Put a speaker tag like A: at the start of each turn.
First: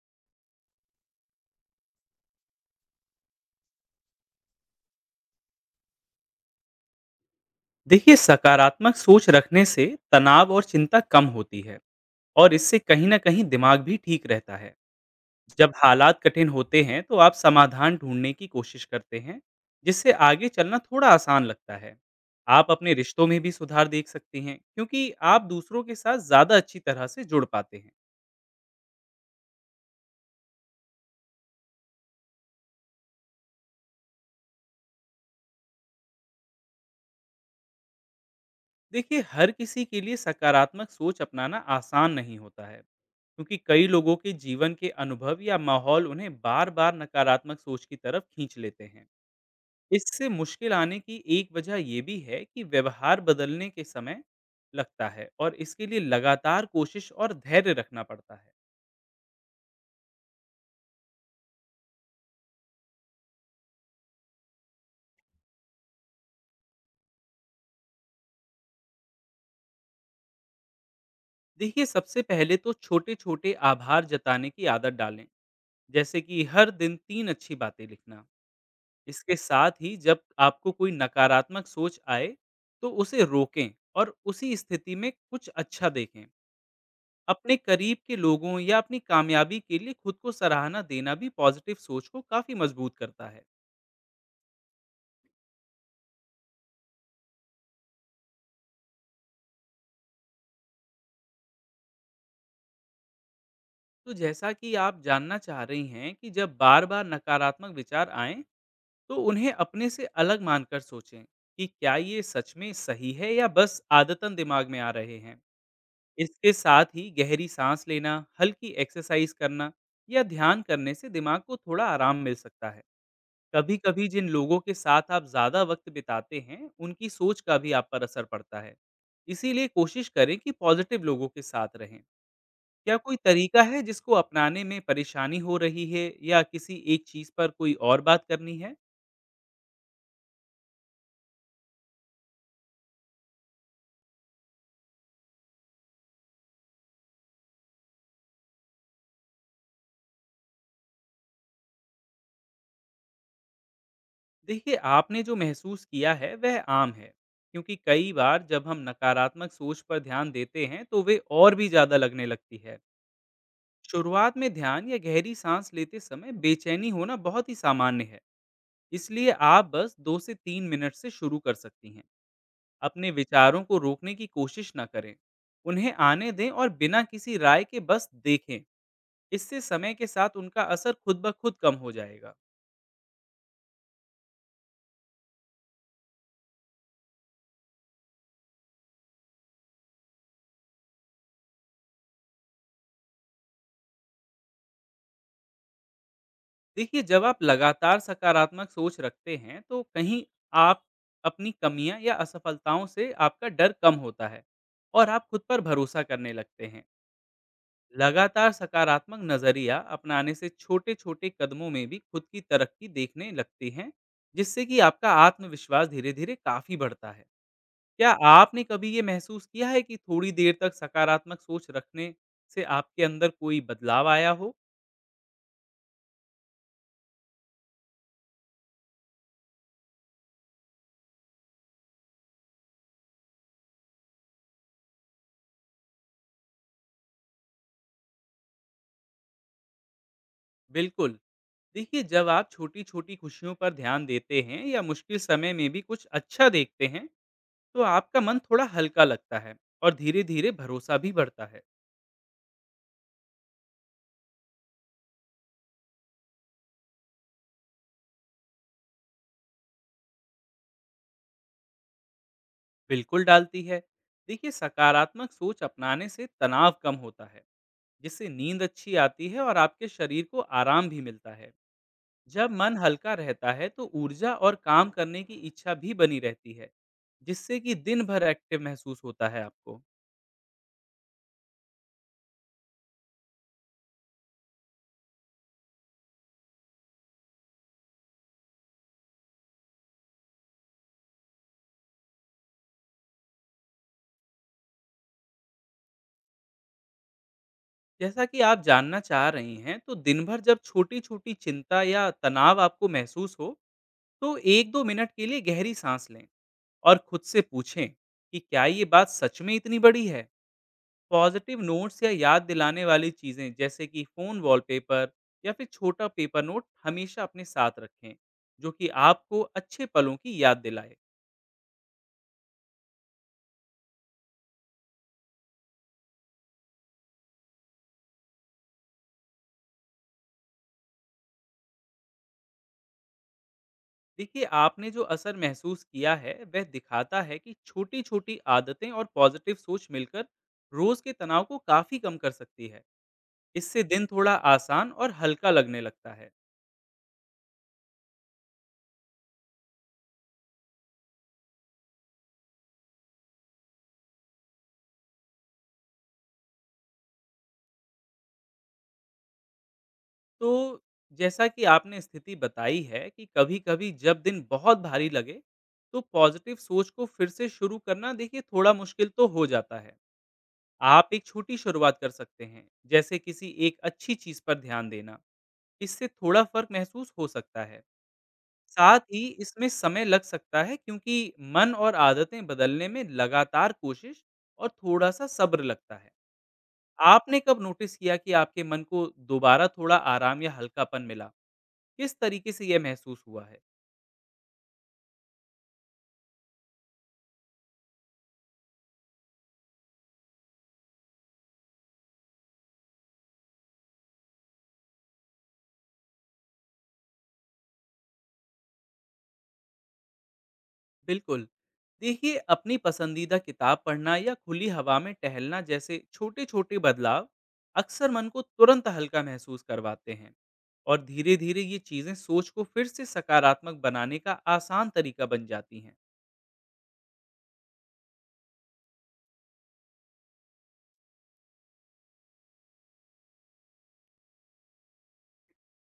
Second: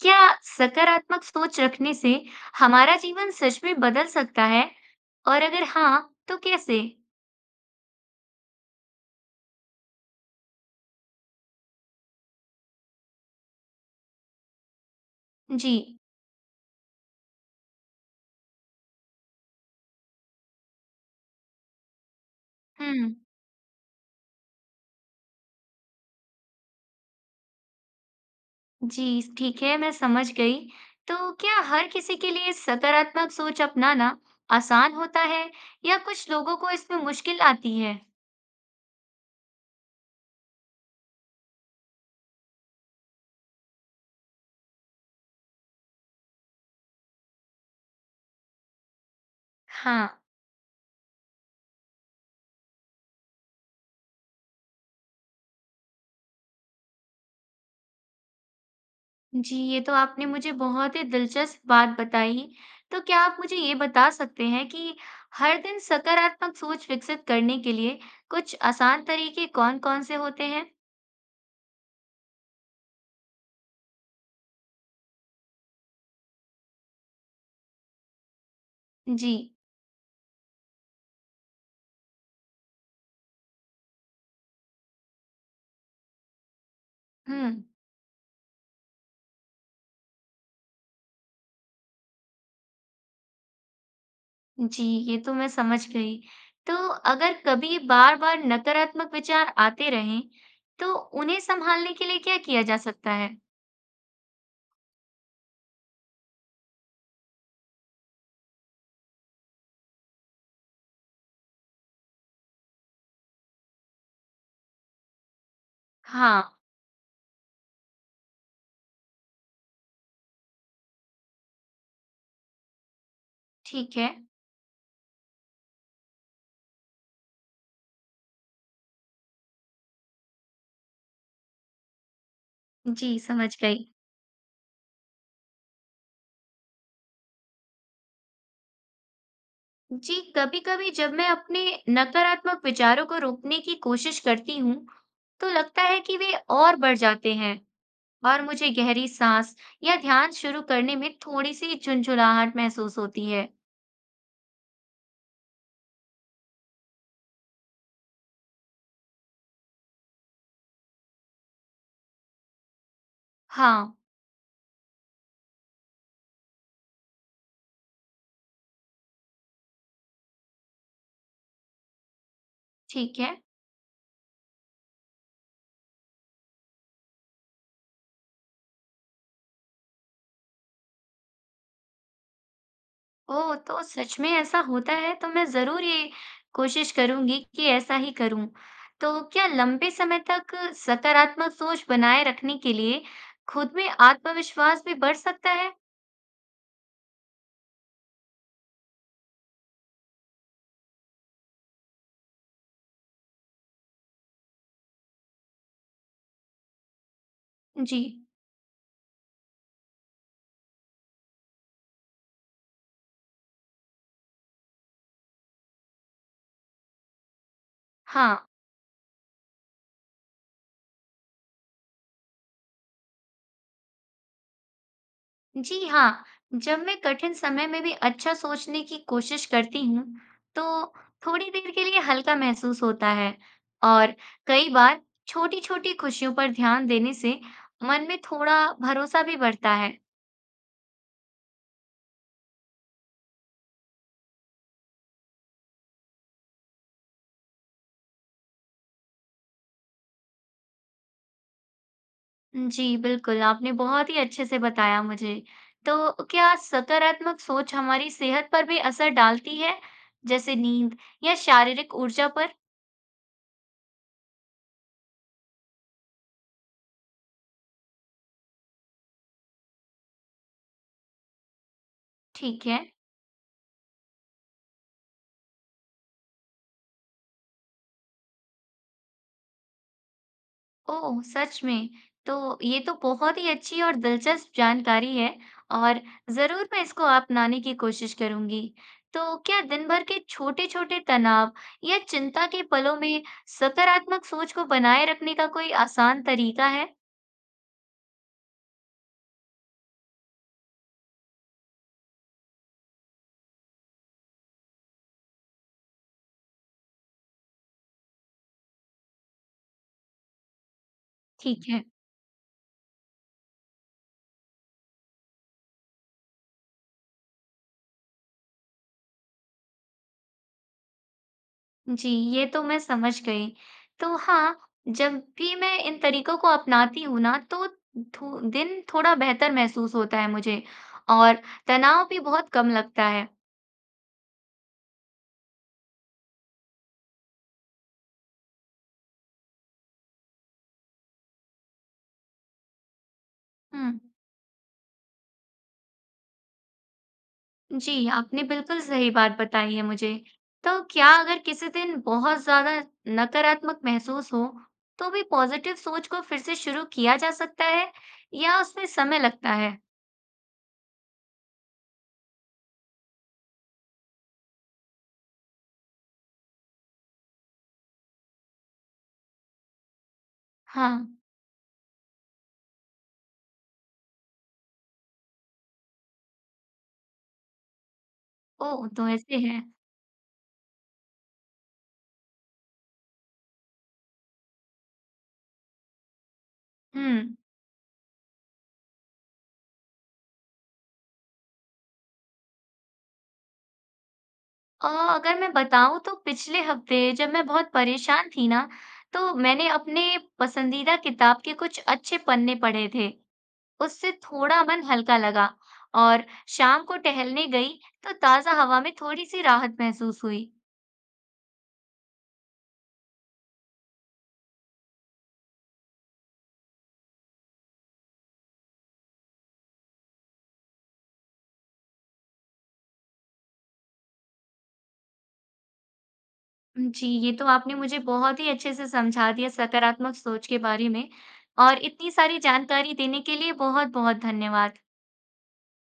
A: क्या सकारात्मक सोच रखने से हमारा जीवन सच में बदल सकता है? और अगर हाँ, तो कैसे?
B: देखिए सकारात्मक सोच रखने से तनाव और चिंता कम होती है। और इससे कहीं ना कहीं दिमाग भी ठीक रहता है।
A: जी,
B: जब हालात कठिन होते हैं तो आप समाधान ढूंढने की कोशिश करते हैं, जिससे आगे चलना थोड़ा आसान लगता है। आप अपने
A: हम्म,
B: रिश्तों में भी सुधार देख सकती हैं क्योंकि आप दूसरों के साथ ज़्यादा अच्छी तरह से जुड़ पाते हैं।
A: जी, ठीक है, मैं समझ गई। तो क्या हर किसी के लिए सकारात्मक सोच अपनाना आसान होता है या कुछ लोगों को इसमें मुश्किल आती है?
B: देखिए हर किसी के लिए सकारात्मक सोच अपनाना आसान नहीं होता है, क्योंकि कई लोगों के जीवन के अनुभव या माहौल उन्हें बार बार नकारात्मक सोच की तरफ खींच लेते हैं।
A: हाँ।
B: इससे मुश्किल आने की एक वजह ये भी है कि व्यवहार बदलने के समय लगता है और इसके लिए लगातार कोशिश और धैर्य रखना पड़ता है।
A: जी, ये तो आपने मुझे बहुत ही दिलचस्प बात बताई। तो क्या आप मुझे ये बता सकते हैं कि हर दिन सकारात्मक सोच विकसित करने के लिए कुछ आसान तरीके कौन-कौन से होते हैं?
B: देखिए सबसे पहले तो छोटे-छोटे आभार जताने की आदत डालें, जैसे कि हर दिन 3 अच्छी बातें लिखना।
A: जी।
B: इसके साथ ही जब आपको कोई नकारात्मक सोच आए, तो उसे रोकें और उसी स्थिति में कुछ अच्छा देखें। अपने
A: हुँ।
B: करीब के लोगों या अपनी कामयाबी के लिए खुद को सराहना देना भी पॉजिटिव सोच को काफ़ी मजबूत करता है।
A: जी, ये तो मैं समझ गई। तो अगर कभी बार-बार नकारात्मक विचार आते रहें, तो उन्हें सँभालने के लिए क्या किया जा सकता है?
B: तो जैसा कि आप जानना चाह रही हैं कि जब बार बार नकारात्मक विचार आएं, तो उन्हें अपने से अलग मानकर सोचें कि क्या ये सच में सही है या बस आदतन दिमाग में आ रहे हैं।
A: हाँ,
B: इसके साथ ही गहरी सांस लेना, हल्की एक्सरसाइज करना या ध्यान करने से दिमाग को थोड़ा आराम मिल सकता है। कभी
A: ठीक
B: कभी
A: है।
B: जिन लोगों के साथ आप ज़्यादा वक्त बिताते हैं उनकी सोच का भी आप पर असर पड़ता है। इसीलिए कोशिश करें कि पॉजिटिव लोगों के साथ रहें। क्या कोई
A: जी, समझ
B: तरीका है
A: गई।
B: जिसको अपनाने में परेशानी हो रही है या किसी एक चीज़ पर कोई और बात करनी है?
A: जी कभी-कभी जब मैं अपने नकारात्मक विचारों को रोकने की कोशिश करती हूँ, तो लगता है कि वे और बढ़ जाते हैं और मुझे गहरी सांस या ध्यान शुरू करने में थोड़ी सी झुंझुलाहट महसूस होती है।
B: देखिए, आपने जो महसूस किया है वह आम है, क्योंकि कई बार जब हम नकारात्मक सोच पर ध्यान देते हैं तो वे और भी ज़्यादा लगने लगती है।
A: हाँ,
B: शुरुआत में ध्यान या गहरी सांस लेते समय बेचैनी होना बहुत ही सामान्य है, इसलिए आप बस 2 से 3 मिनट से शुरू कर सकती हैं। अपने
A: ठीक है।
B: विचारों को रोकने की कोशिश ना करें, उन्हें आने दें और बिना किसी राय के बस देखें। इससे समय के साथ उनका असर खुद ब खुद कम हो जाएगा।
A: ओह, तो सच में ऐसा होता है तो मैं जरूर ये कोशिश करूंगी कि ऐसा ही करूं। तो क्या लंबे समय तक सकारात्मक सोच बनाए रखने के लिए खुद में आत्मविश्वास भी बढ़ सकता है?
B: देखिए जब आप लगातार सकारात्मक सोच रखते हैं तो कहीं आप अपनी कमियां या असफलताओं से आपका डर कम होता है और आप खुद पर भरोसा करने लगते हैं।
A: जी,
B: लगातार सकारात्मक नजरिया अपनाने से छोटे छोटे कदमों में भी खुद की तरक्की देखने लगती हैं, जिससे कि आपका आत्मविश्वास धीरे धीरे काफी बढ़ता है। क्या
A: हाँ।
B: आपने कभी ये महसूस किया है कि थोड़ी देर तक सकारात्मक सोच रखने से आपके अंदर कोई बदलाव आया हो?
A: जी हाँ, जब मैं कठिन समय में भी अच्छा सोचने की कोशिश करती हूँ, तो थोड़ी देर के लिए हल्का महसूस होता है और कई बार छोटी-छोटी खुशियों पर ध्यान देने से मन में थोड़ा भरोसा भी बढ़ता है।
B: बिल्कुल। देखिए, जब आप छोटी-छोटी खुशियों पर ध्यान देते हैं या मुश्किल समय में भी कुछ अच्छा देखते हैं, तो आपका मन थोड़ा हल्का लगता है और धीरे-धीरे भरोसा भी बढ़ता है।
A: जी, बिल्कुल, आपने बहुत ही अच्छे से बताया मुझे। तो क्या सकारात्मक सोच हमारी सेहत पर भी असर डालती है, जैसे नींद या शारीरिक ऊर्जा पर?
B: बिल्कुल डालती है। देखिए, सकारात्मक सोच अपनाने से तनाव कम होता है, जिससे नींद अच्छी आती है और आपके शरीर को आराम भी मिलता है। जब
A: ठीक
B: मन
A: है।
B: हल्का रहता है, तो ऊर्जा और काम करने की इच्छा भी बनी रहती है, जिससे कि दिन भर एक्टिव महसूस होता है आपको।
A: ओह! सच में? तो ये तो बहुत ही अच्छी और दिलचस्प जानकारी है और ज़रूर मैं इसको अपनाने की कोशिश करूँगी। तो क्या दिन भर के छोटे-छोटे तनाव या चिंता के पलों में सकारात्मक सोच को बनाए रखने का कोई आसान तरीका है?
B: जैसा कि आप जानना चाह रही हैं, तो दिन भर जब छोटी-छोटी चिंता या तनाव आपको महसूस हो, तो 1-2 मिनट के लिए गहरी सांस लें और खुद से पूछें कि क्या ये बात सच में इतनी बड़ी है? पॉजिटिव
A: ठीक है।
B: नोट्स या याद दिलाने वाली चीज़ें, जैसे कि फ़ोन वॉलपेपर या फिर छोटा पेपर नोट, हमेशा अपने साथ रखें, जो कि आपको अच्छे पलों की याद दिलाए।
A: जी, ये तो मैं समझ गई। तो हाँ, जब भी मैं इन तरीकों को अपनाती हूँ ना तो थो दिन थोड़ा बेहतर महसूस होता है मुझे और तनाव भी बहुत कम लगता है।
B: देखिए आपने जो असर महसूस किया है वह दिखाता है कि छोटी छोटी आदतें और पॉजिटिव सोच मिलकर रोज के तनाव को काफी कम कर सकती है। इससे
A: हुँ।
B: दिन थोड़ा आसान और हल्का लगने लगता है।
A: जी, आपने बिल्कुल सही बात बताई है मुझे। तो क्या अगर किसी दिन बहुत ज़्यादा नकारात्मक महसूस हो, तो भी पॉजिटिव सोच को फिर से शुरू किया जा सकता है या उसमें समय लगता है?
B: तो जैसा कि आपने स्थिति बताई है कि कभी कभी जब दिन बहुत भारी लगे, तो पॉजिटिव सोच को फिर से शुरू करना देखिए थोड़ा मुश्किल तो हो जाता है।
A: हाँ,
B: आप एक छोटी शुरुआत कर सकते हैं, जैसे किसी एक अच्छी चीज पर ध्यान देना। इससे थोड़ा फर्क महसूस हो सकता है।
A: ओह!
B: साथ
A: तो
B: ही
A: ऐसे है।
B: इसमें समय लग सकता है क्योंकि मन और आदतें बदलने में लगातार कोशिश और थोड़ा सा सब्र लगता है।
A: हुँ,
B: आपने कब नोटिस किया कि आपके मन को दोबारा थोड़ा आराम या हल्कापन मिला? किस तरीके से यह महसूस हुआ है?
A: और अगर मैं बताऊँ तो पिछले हफ़्ते जब मैं बहुत परेशान थी ना, तो मैंने अपने पसंदीदा किताब के कुछ अच्छे पन्ने पढ़े थे। उससे थोड़ा मन हल्का लगा और शाम को टहलने गई तो ताजा हवा में थोड़ी सी राहत महसूस हुई।
B: बिल्कुल। देखिए, अपनी पसंदीदा किताब पढ़ना या खुली हवा में टहलना जैसे छोटे-छोटे बदलाव अक्सर मन को तुरंत हल्का महसूस करवाते हैं और धीरे-धीरे ये चीज़ें सोच को फिर से सकारात्मक बनाने का आसान तरीका बन जाती हैं।
A: जी ये तो आपने मुझे बहुत ही अच्छे से समझा दिया सकारात्मक सोच के बारे में और इतनी सारी जानकारी देने के लिए बहुत बहुत धन्यवाद।